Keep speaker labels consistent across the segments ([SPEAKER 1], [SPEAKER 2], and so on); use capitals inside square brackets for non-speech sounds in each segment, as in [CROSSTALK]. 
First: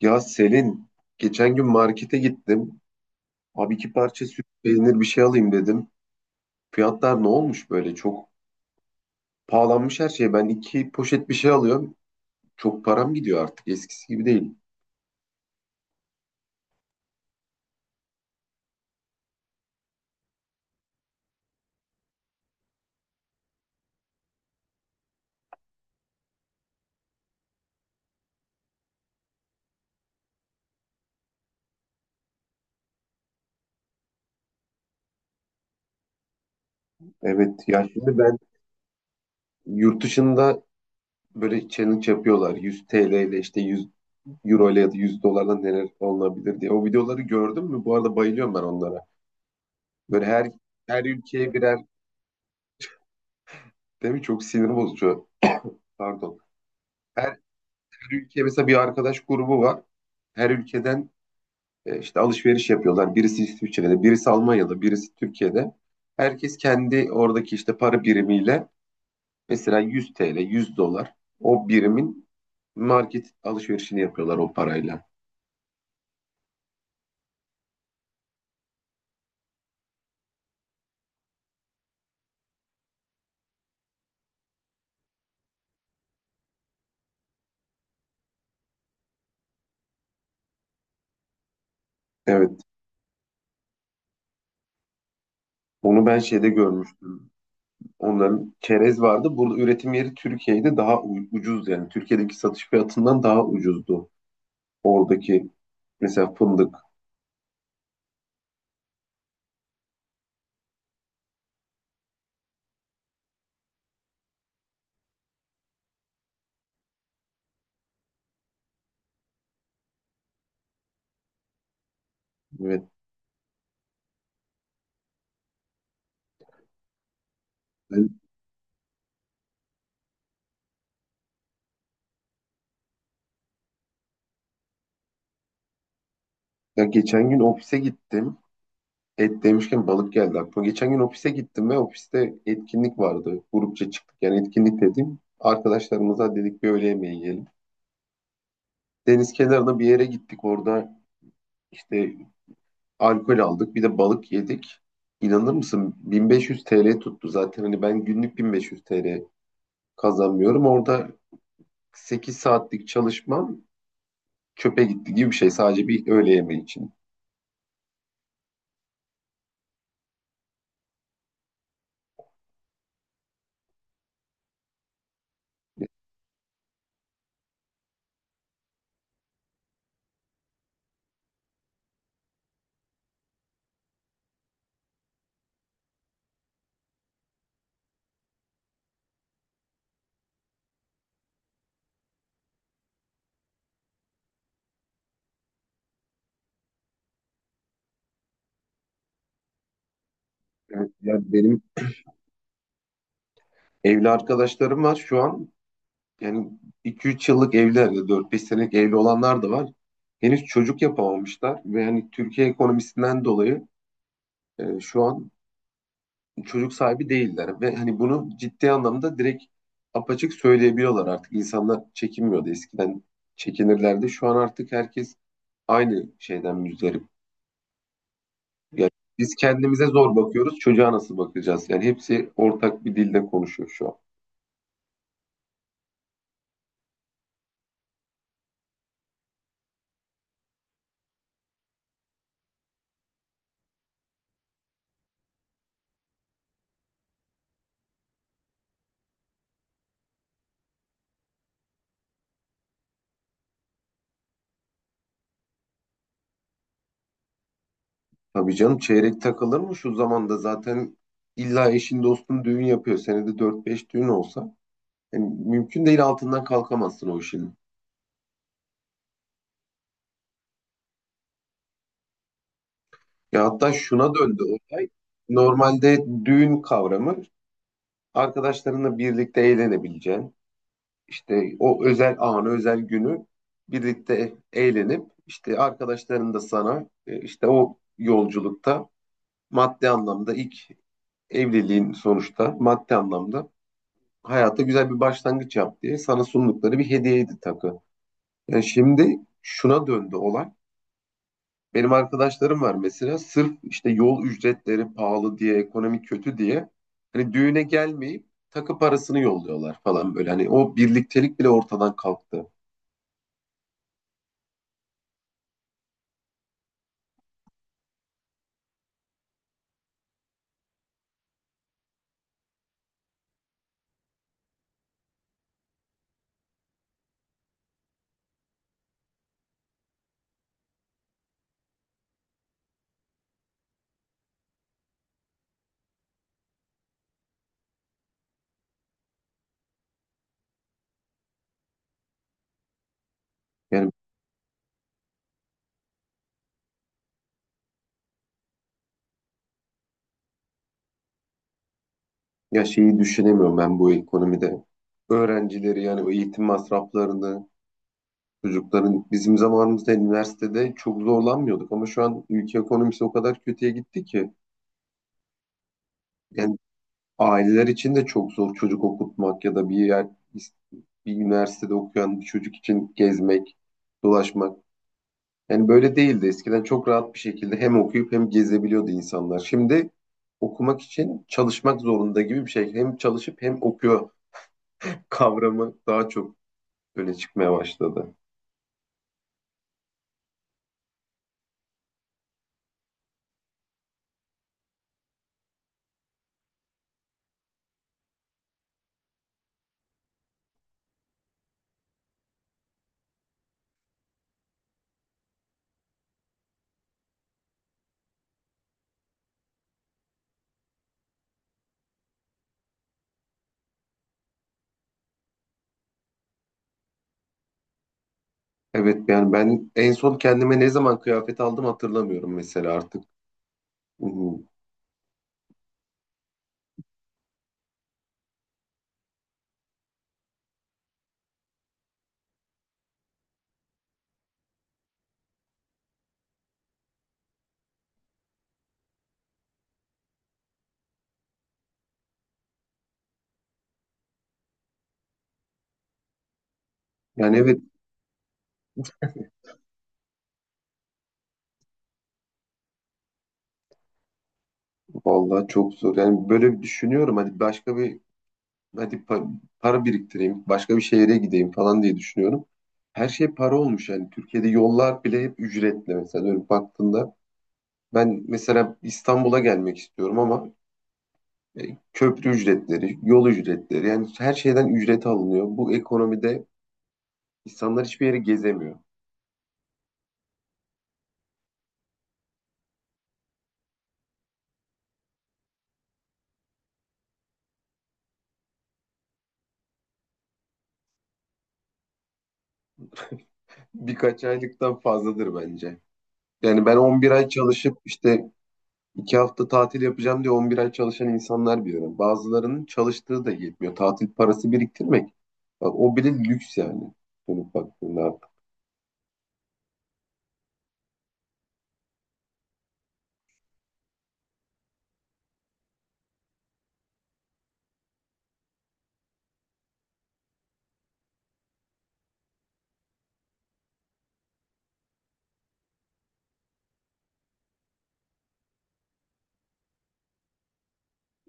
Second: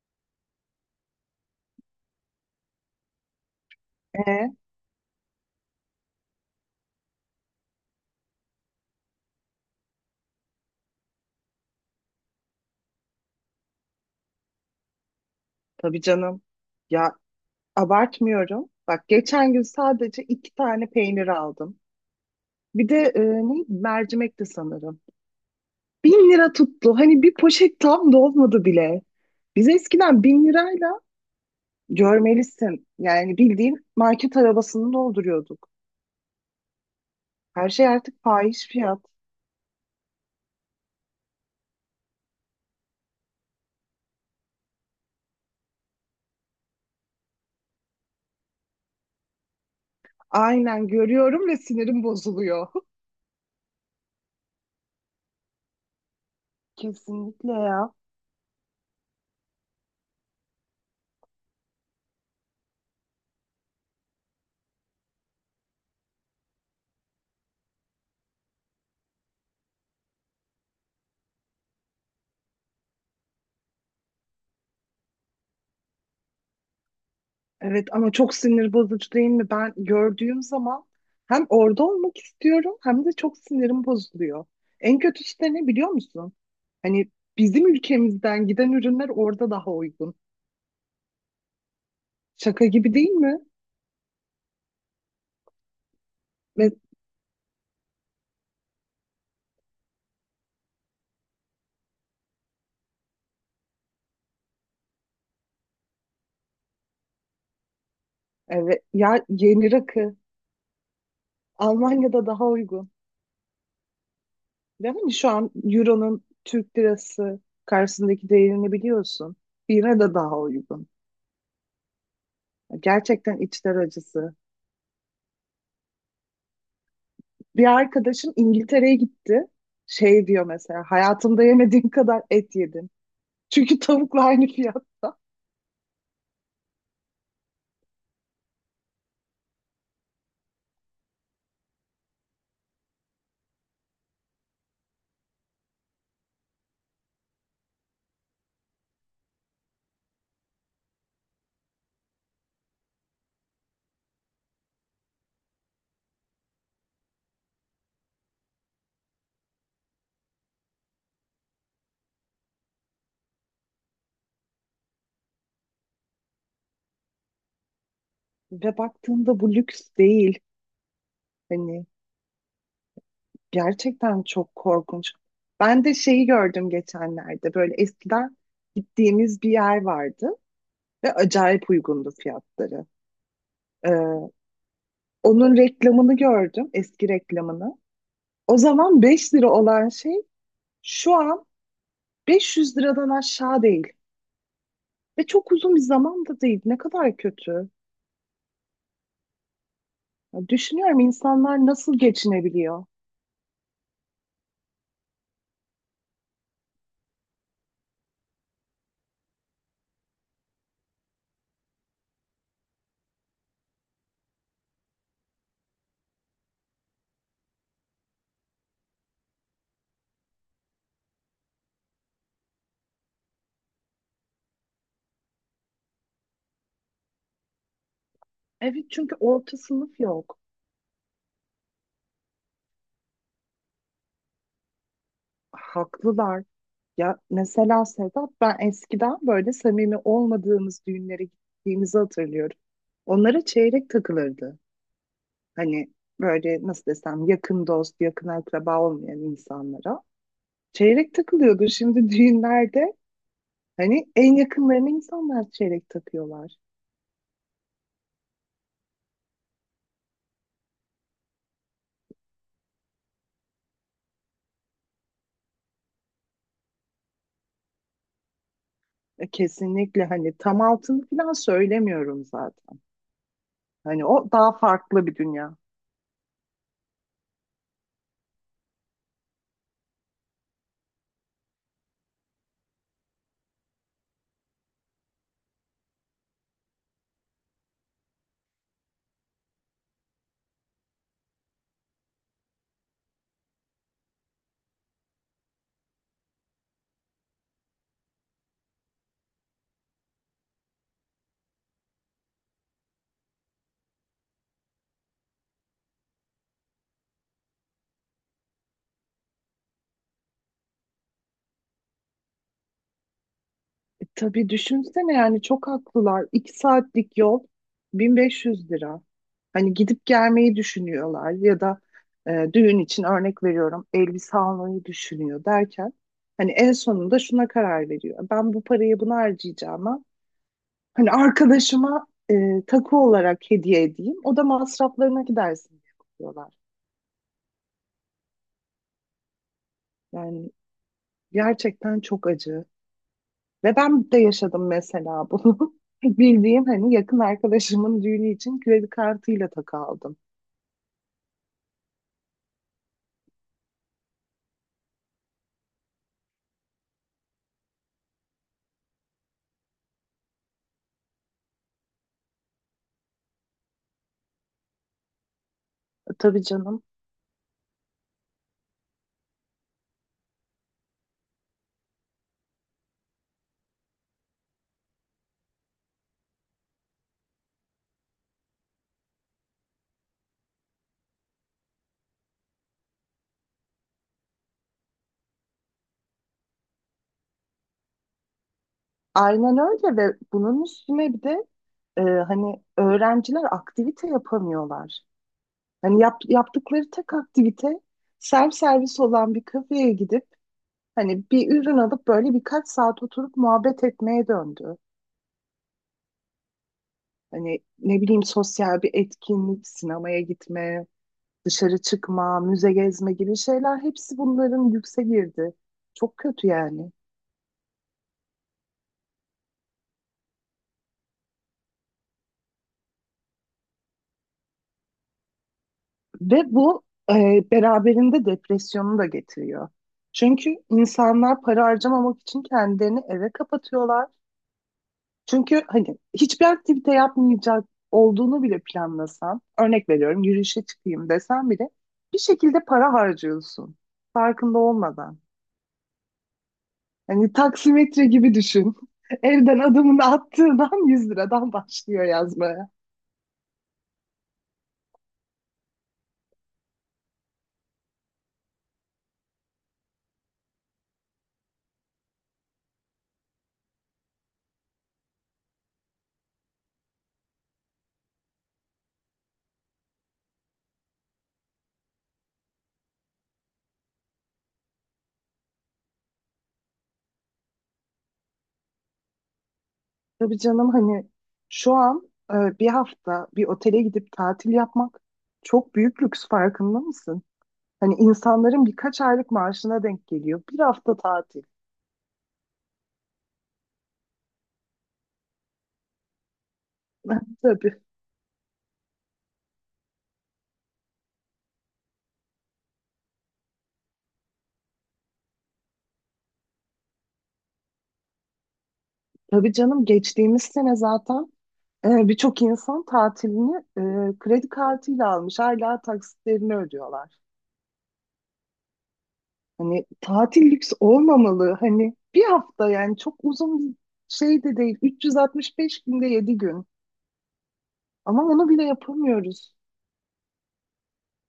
[SPEAKER 1] Ya Selin, geçen gün markete gittim. Abi iki parça süt
[SPEAKER 2] E,
[SPEAKER 1] peynir bir şey alayım dedim. Fiyatlar ne olmuş böyle? Çok pahalanmış her şey. Ben iki poşet bir şey alıyorum. Çok param gidiyor artık. Eskisi gibi değil.
[SPEAKER 2] tabii canım. Ya abartmıyorum. Bak geçen gün sadece iki tane peynir aldım. Bir de ne mercimekti sanırım. Bin lira tuttu. Hani bir poşet tam dolmadı bile. Biz eskiden bin lirayla görmelisin. Yani bildiğin market arabasını dolduruyorduk.
[SPEAKER 1] Evet
[SPEAKER 2] Her
[SPEAKER 1] ya
[SPEAKER 2] şey
[SPEAKER 1] şimdi
[SPEAKER 2] artık
[SPEAKER 1] ben
[SPEAKER 2] fahiş fiyat.
[SPEAKER 1] yurt dışında böyle challenge yapıyorlar. 100 TL ile işte 100 euro ile ya da 100 dolarla neler olabilir diye. O videoları gördün mü? Bu arada bayılıyorum ben onlara. Böyle her
[SPEAKER 2] Aynen
[SPEAKER 1] her
[SPEAKER 2] görüyorum
[SPEAKER 1] ülkeye
[SPEAKER 2] ve
[SPEAKER 1] birer
[SPEAKER 2] sinirim bozuluyor.
[SPEAKER 1] değil mi? Çok sinir bozucu. Pardon.
[SPEAKER 2] [LAUGHS]
[SPEAKER 1] Her
[SPEAKER 2] Kesinlikle ya.
[SPEAKER 1] Her ülke mesela bir arkadaş grubu var. Her ülkeden işte alışveriş yapıyorlar. Birisi İsviçre'de, birisi Almanya'da, birisi Türkiye'de. Herkes kendi oradaki işte para birimiyle mesela 100 TL, 100 dolar o birimin market alışverişini yapıyorlar o parayla.
[SPEAKER 2] Evet ama çok sinir bozucu değil mi? Ben gördüğüm zaman hem orada olmak istiyorum hem de çok sinirim bozuluyor. En kötüsü de ne biliyor musun? Hani bizim ülkemizden giden ürünler orada daha uygun.
[SPEAKER 1] Evet.
[SPEAKER 2] Şaka gibi değil mi?
[SPEAKER 1] Onu ben şeyde
[SPEAKER 2] Ve
[SPEAKER 1] görmüştüm. Onların çerez vardı. Burada üretim yeri Türkiye'de daha ucuz yani. Türkiye'deki satış fiyatından daha ucuzdu. Oradaki mesela fındık.
[SPEAKER 2] evet ya yeni rakı Almanya'da daha uygun. Ve hani şu an Euro'nun Türk lirası karşısındaki değerini biliyorsun. Yine de daha uygun.
[SPEAKER 1] Evet.
[SPEAKER 2] Gerçekten içler acısı. Bir
[SPEAKER 1] Ben-
[SPEAKER 2] arkadaşım İngiltere'ye gitti. Şey diyor mesela hayatımda yemediğim kadar et yedim. [LAUGHS] Çünkü tavukla aynı fiyatta.
[SPEAKER 1] ya geçen gün ofise gittim. Et demişken balık geldi aklıma. Geçen gün ofise gittim ve ofiste etkinlik vardı. Grupça çıktık. Yani etkinlik dediğim arkadaşlarımıza dedik bir öğle yemeği yiyelim. Deniz kenarına bir yere gittik. Orada işte alkol aldık. Bir de balık yedik. İnanır mısın? 1500 TL tuttu. Zaten hani ben günlük 1500 TL kazanmıyorum. Orada 8 saatlik çalışmam çöpe gitti gibi bir şey. Sadece bir öğle yemeği için.
[SPEAKER 2] Ve baktığında bu lüks değil. Hani gerçekten çok korkunç. Ben de şeyi gördüm geçenlerde. Böyle eskiden gittiğimiz bir yer vardı ve acayip uygundu fiyatları. Ee, Onun reklamını gördüm, eski reklamını. O zaman 5 lira olan şey şu an 500 liradan aşağı değil. Ve çok uzun bir zamanda değil. Ne kadar kötü. Ya
[SPEAKER 1] Evet,
[SPEAKER 2] düşünüyorum
[SPEAKER 1] yani benim
[SPEAKER 2] insanlar nasıl geçinebiliyor.
[SPEAKER 1] evli arkadaşlarım var şu an. Yani iki üç yıllık evliler ya dört beş senelik evli olanlar da var. Henüz çocuk yapamamışlar ve hani Türkiye ekonomisinden dolayı şu an çocuk sahibi değiller ve hani bunu ciddi anlamda direkt apaçık söyleyebiliyorlar artık. İnsanlar çekinmiyordu. Eskiden çekinirlerdi. Şu an artık herkes aynı şeyden müzdarip. Yani
[SPEAKER 2] Evet çünkü
[SPEAKER 1] biz
[SPEAKER 2] orta
[SPEAKER 1] kendimize
[SPEAKER 2] sınıf
[SPEAKER 1] zor
[SPEAKER 2] yok.
[SPEAKER 1] bakıyoruz. Çocuğa nasıl bakacağız? Yani hepsi ortak bir dilde konuşuyor şu an.
[SPEAKER 2] Haklılar. Ya mesela Sedat, ben eskiden böyle samimi olmadığımız düğünlere gittiğimizi hatırlıyorum. Onlara çeyrek takılırdı. Hani böyle nasıl desem, yakın dost, yakın akraba olmayan insanlara. Çeyrek takılıyordu şimdi düğünlerde. Hani en yakınlarına insanlar çeyrek takıyorlar.
[SPEAKER 1] Tabii canım çeyrek takılır mı şu zamanda zaten illa eşin dostun düğün yapıyor. Senede dört beş düğün olsa yani mümkün değil altından kalkamazsın o işin.
[SPEAKER 2] E, kesinlikle hani tam altını falan söylemiyorum zaten.
[SPEAKER 1] Ya hatta
[SPEAKER 2] Hani
[SPEAKER 1] şuna
[SPEAKER 2] o
[SPEAKER 1] döndü
[SPEAKER 2] daha
[SPEAKER 1] olay.
[SPEAKER 2] farklı bir dünya.
[SPEAKER 1] Normalde düğün kavramı arkadaşlarınla birlikte eğlenebileceğin işte o özel anı özel günü birlikte eğlenip işte arkadaşların da sana işte o yolculukta maddi anlamda ilk evliliğin sonuçta maddi anlamda hayata güzel bir başlangıç yap diye sana sundukları bir hediyeydi takı. Yani şimdi şuna döndü olay. Benim arkadaşlarım var mesela sırf işte yol ücretleri pahalı diye, ekonomi kötü diye hani düğüne gelmeyip takı parasını yolluyorlar falan böyle. Hani o birliktelik bile ortadan kalktı.
[SPEAKER 2] E, tabii düşünsene yani çok haklılar. İki saatlik yol 1500 lira. Hani gidip gelmeyi düşünüyorlar ya da düğün için örnek veriyorum elbise almayı düşünüyor derken hani en sonunda şuna karar veriyor. Ben bu parayı buna harcayacağım. Hani arkadaşıma takı olarak hediye edeyim. O da masraflarına gidersin diye yapıyorlar. Yani gerçekten çok acı. Ve
[SPEAKER 1] Yani
[SPEAKER 2] ben de yaşadım mesela bunu. [LAUGHS] Bildiğim hani yakın arkadaşımın düğünü için kredi kartıyla takı aldım.
[SPEAKER 1] ya şeyi düşünemiyorum ben bu ekonomide. Öğrencileri yani o eğitim masraflarını çocukların bizim zamanımızda üniversitede çok zorlanmıyorduk ama şu an ülke ekonomisi o kadar kötüye gitti ki
[SPEAKER 2] Tabii
[SPEAKER 1] yani
[SPEAKER 2] canım.
[SPEAKER 1] aileler için de çok zor çocuk okutmak ya da bir yer bir üniversitede okuyan bir çocuk için gezmek, dolaşmak. Yani böyle değildi. Eskiden çok rahat bir şekilde hem okuyup hem gezebiliyordu insanlar. Şimdi okumak için çalışmak zorunda gibi bir şey. Hem çalışıp hem okuyor kavramı daha çok öne çıkmaya başladı.
[SPEAKER 2] Aynen öyle ve bunun üstüne bir de hani öğrenciler aktivite yapamıyorlar. Hani yaptıkları tek aktivite servis olan bir kafeye gidip hani bir ürün alıp böyle birkaç saat oturup muhabbet etmeye döndü. Hani ne bileyim sosyal bir etkinlik, sinemaya gitme, dışarı çıkma, müze gezme gibi şeyler hepsi bunların yükse girdi. Çok kötü yani.
[SPEAKER 1] Evet yani ben en son kendime ne zaman kıyafet aldım hatırlamıyorum mesela artık. Hı hı.
[SPEAKER 2] Ve bu e, beraberinde depresyonu da getiriyor. Çünkü insanlar para harcamamak için kendilerini eve kapatıyorlar. Çünkü hani hiçbir aktivite yapmayacak olduğunu bile planlasan, örnek veriyorum yürüyüşe çıkayım desen bile bir şekilde para harcıyorsun farkında olmadan. Hani
[SPEAKER 1] Yani evet
[SPEAKER 2] taksimetre gibi düşün. [LAUGHS] Evden adımını attığından 100 liradan başlıyor yazmaya.
[SPEAKER 1] vallahi çok zor. Yani böyle bir düşünüyorum hadi para biriktireyim, başka bir şehre gideyim falan diye düşünüyorum. Her şey para olmuş yani Türkiye'de yollar bile hep ücretli mesela dönüp baktığında. Ben mesela İstanbul'a gelmek istiyorum ama köprü ücretleri, yol ücretleri yani her şeyden ücret alınıyor. Bu ekonomide insanlar hiçbir yere gezemiyor.
[SPEAKER 2] Tabii canım hani şu an bir hafta bir otele gidip tatil yapmak çok büyük lüks, farkında mısın? Hani insanların birkaç aylık maaşına denk geliyor. Bir hafta tatil.
[SPEAKER 1] [LAUGHS] Birkaç aylıktan fazladır bence. Yani ben 11 ay
[SPEAKER 2] [LAUGHS]
[SPEAKER 1] çalışıp
[SPEAKER 2] Tabii.
[SPEAKER 1] işte 2 hafta tatil yapacağım diye 11 ay çalışan insanlar biliyorum. Bazılarının çalıştığı da yetmiyor. Tatil parası biriktirmek. Bak, o bile lüks yani. Dönüp baktığında artık.
[SPEAKER 2] Tabii canım geçtiğimiz sene zaten birçok insan tatilini kredi kartıyla almış. Hala taksitlerini ödüyorlar. Hani tatil lüks olmamalı. Hani bir hafta yani çok uzun bir şey de değil. 365 günde 7 gün. Ama onu bile yapamıyoruz.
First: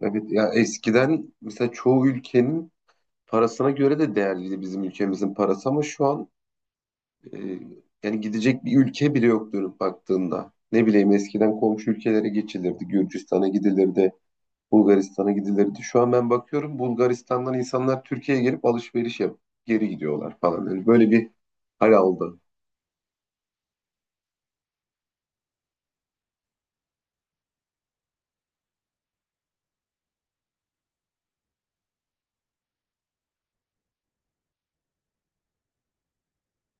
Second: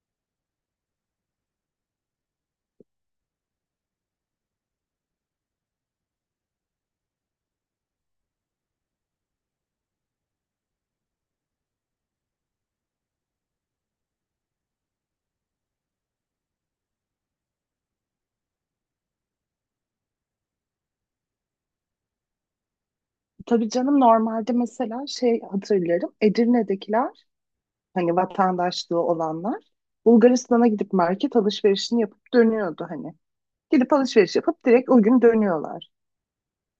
[SPEAKER 1] Evet ya eskiden mesela çoğu ülkenin parasına göre de değerliydi bizim ülkemizin parası ama şu an e, yani gidecek bir ülke bile yok dönüp baktığında. Ne bileyim eskiden komşu ülkelere geçilirdi. Gürcistan'a gidilirdi. Bulgaristan'a gidilirdi. Şu an ben bakıyorum Bulgaristan'dan insanlar Türkiye'ye gelip alışveriş yapıp geri gidiyorlar falan. Yani böyle bir hal aldı.
[SPEAKER 2] Tabii canım normalde mesela şey hatırlarım. Edirne'dekiler hani vatandaşlığı olanlar Bulgaristan'a gidip market alışverişini yapıp dönüyordu hani. Gidip alışveriş yapıp direkt o gün dönüyorlar.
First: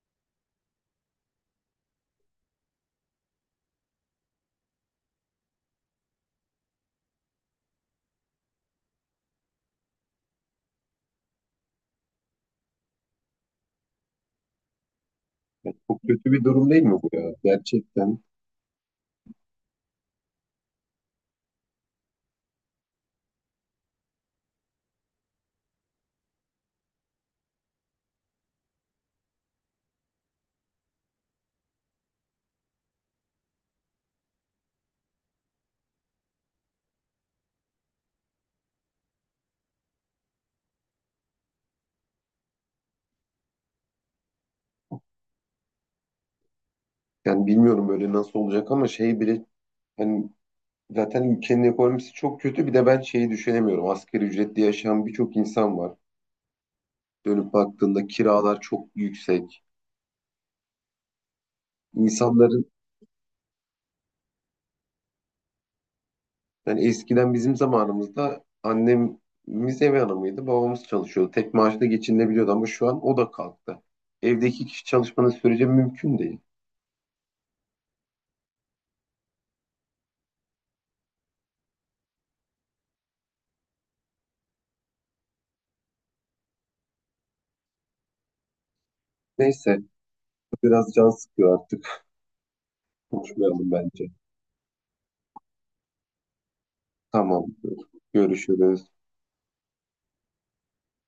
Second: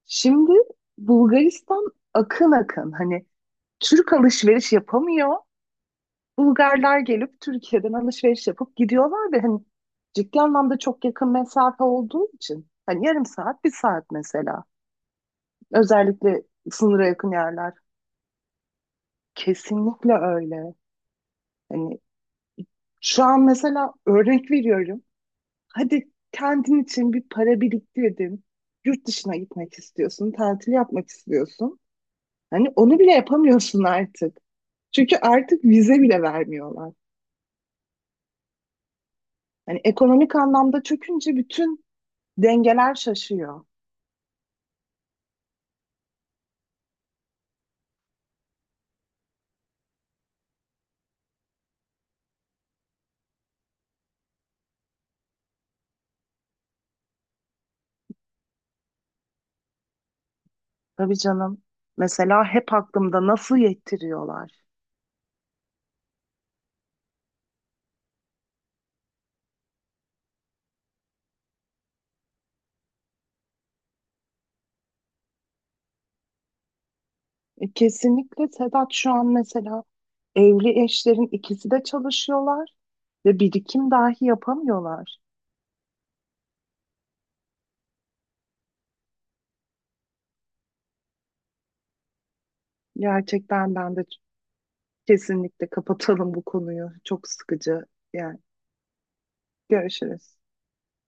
[SPEAKER 2] Şimdi Bulgaristan akın akın hani Türk alışveriş yapamıyor. Bulgarlar gelip Türkiye'den alışveriş yapıp gidiyorlar ve hani ciddi anlamda çok yakın mesafe olduğu için hani yarım saat, bir saat mesela.
[SPEAKER 1] Yani çok kötü bir
[SPEAKER 2] Özellikle
[SPEAKER 1] durum değil mi
[SPEAKER 2] sınıra
[SPEAKER 1] bu ya?
[SPEAKER 2] yakın yerler.
[SPEAKER 1] Gerçekten.
[SPEAKER 2] Kesinlikle öyle. Hani şu an mesela örnek veriyorum. Hadi kendin için bir para biriktirdin. Yurt dışına gitmek istiyorsun, tatil yapmak istiyorsun. Hani onu bile yapamıyorsun artık. Çünkü artık vize bile vermiyorlar. Hani ekonomik anlamda çökünce bütün dengeler şaşıyor.
[SPEAKER 1] Yani bilmiyorum böyle nasıl olacak ama şey bile hani zaten ülkenin ekonomisi çok kötü. Bir de ben şeyi düşünemiyorum. Asgari ücretli yaşayan birçok insan var. Dönüp baktığında kiralar çok yüksek.
[SPEAKER 2] Tabii canım. Mesela
[SPEAKER 1] İnsanların
[SPEAKER 2] hep aklımda nasıl yettiriyorlar.
[SPEAKER 1] yani eskiden bizim zamanımızda annemiz ev hanımıydı, babamız çalışıyordu. Tek maaşla geçinebiliyordu ama şu an o da kalktı. Evde iki kişi çalışmanın sürece mümkün değil.
[SPEAKER 2] E, kesinlikle Sedat şu an mesela evli eşlerin ikisi de çalışıyorlar ve birikim dahi yapamıyorlar.
[SPEAKER 1] Neyse, biraz can sıkıyor artık. Konuşmayalım
[SPEAKER 2] Gerçekten ben de
[SPEAKER 1] bence.
[SPEAKER 2] kesinlikle kapatalım bu konuyu. Çok
[SPEAKER 1] Tamam,
[SPEAKER 2] sıkıcı. Yani
[SPEAKER 1] görüşürüz.
[SPEAKER 2] görüşürüz.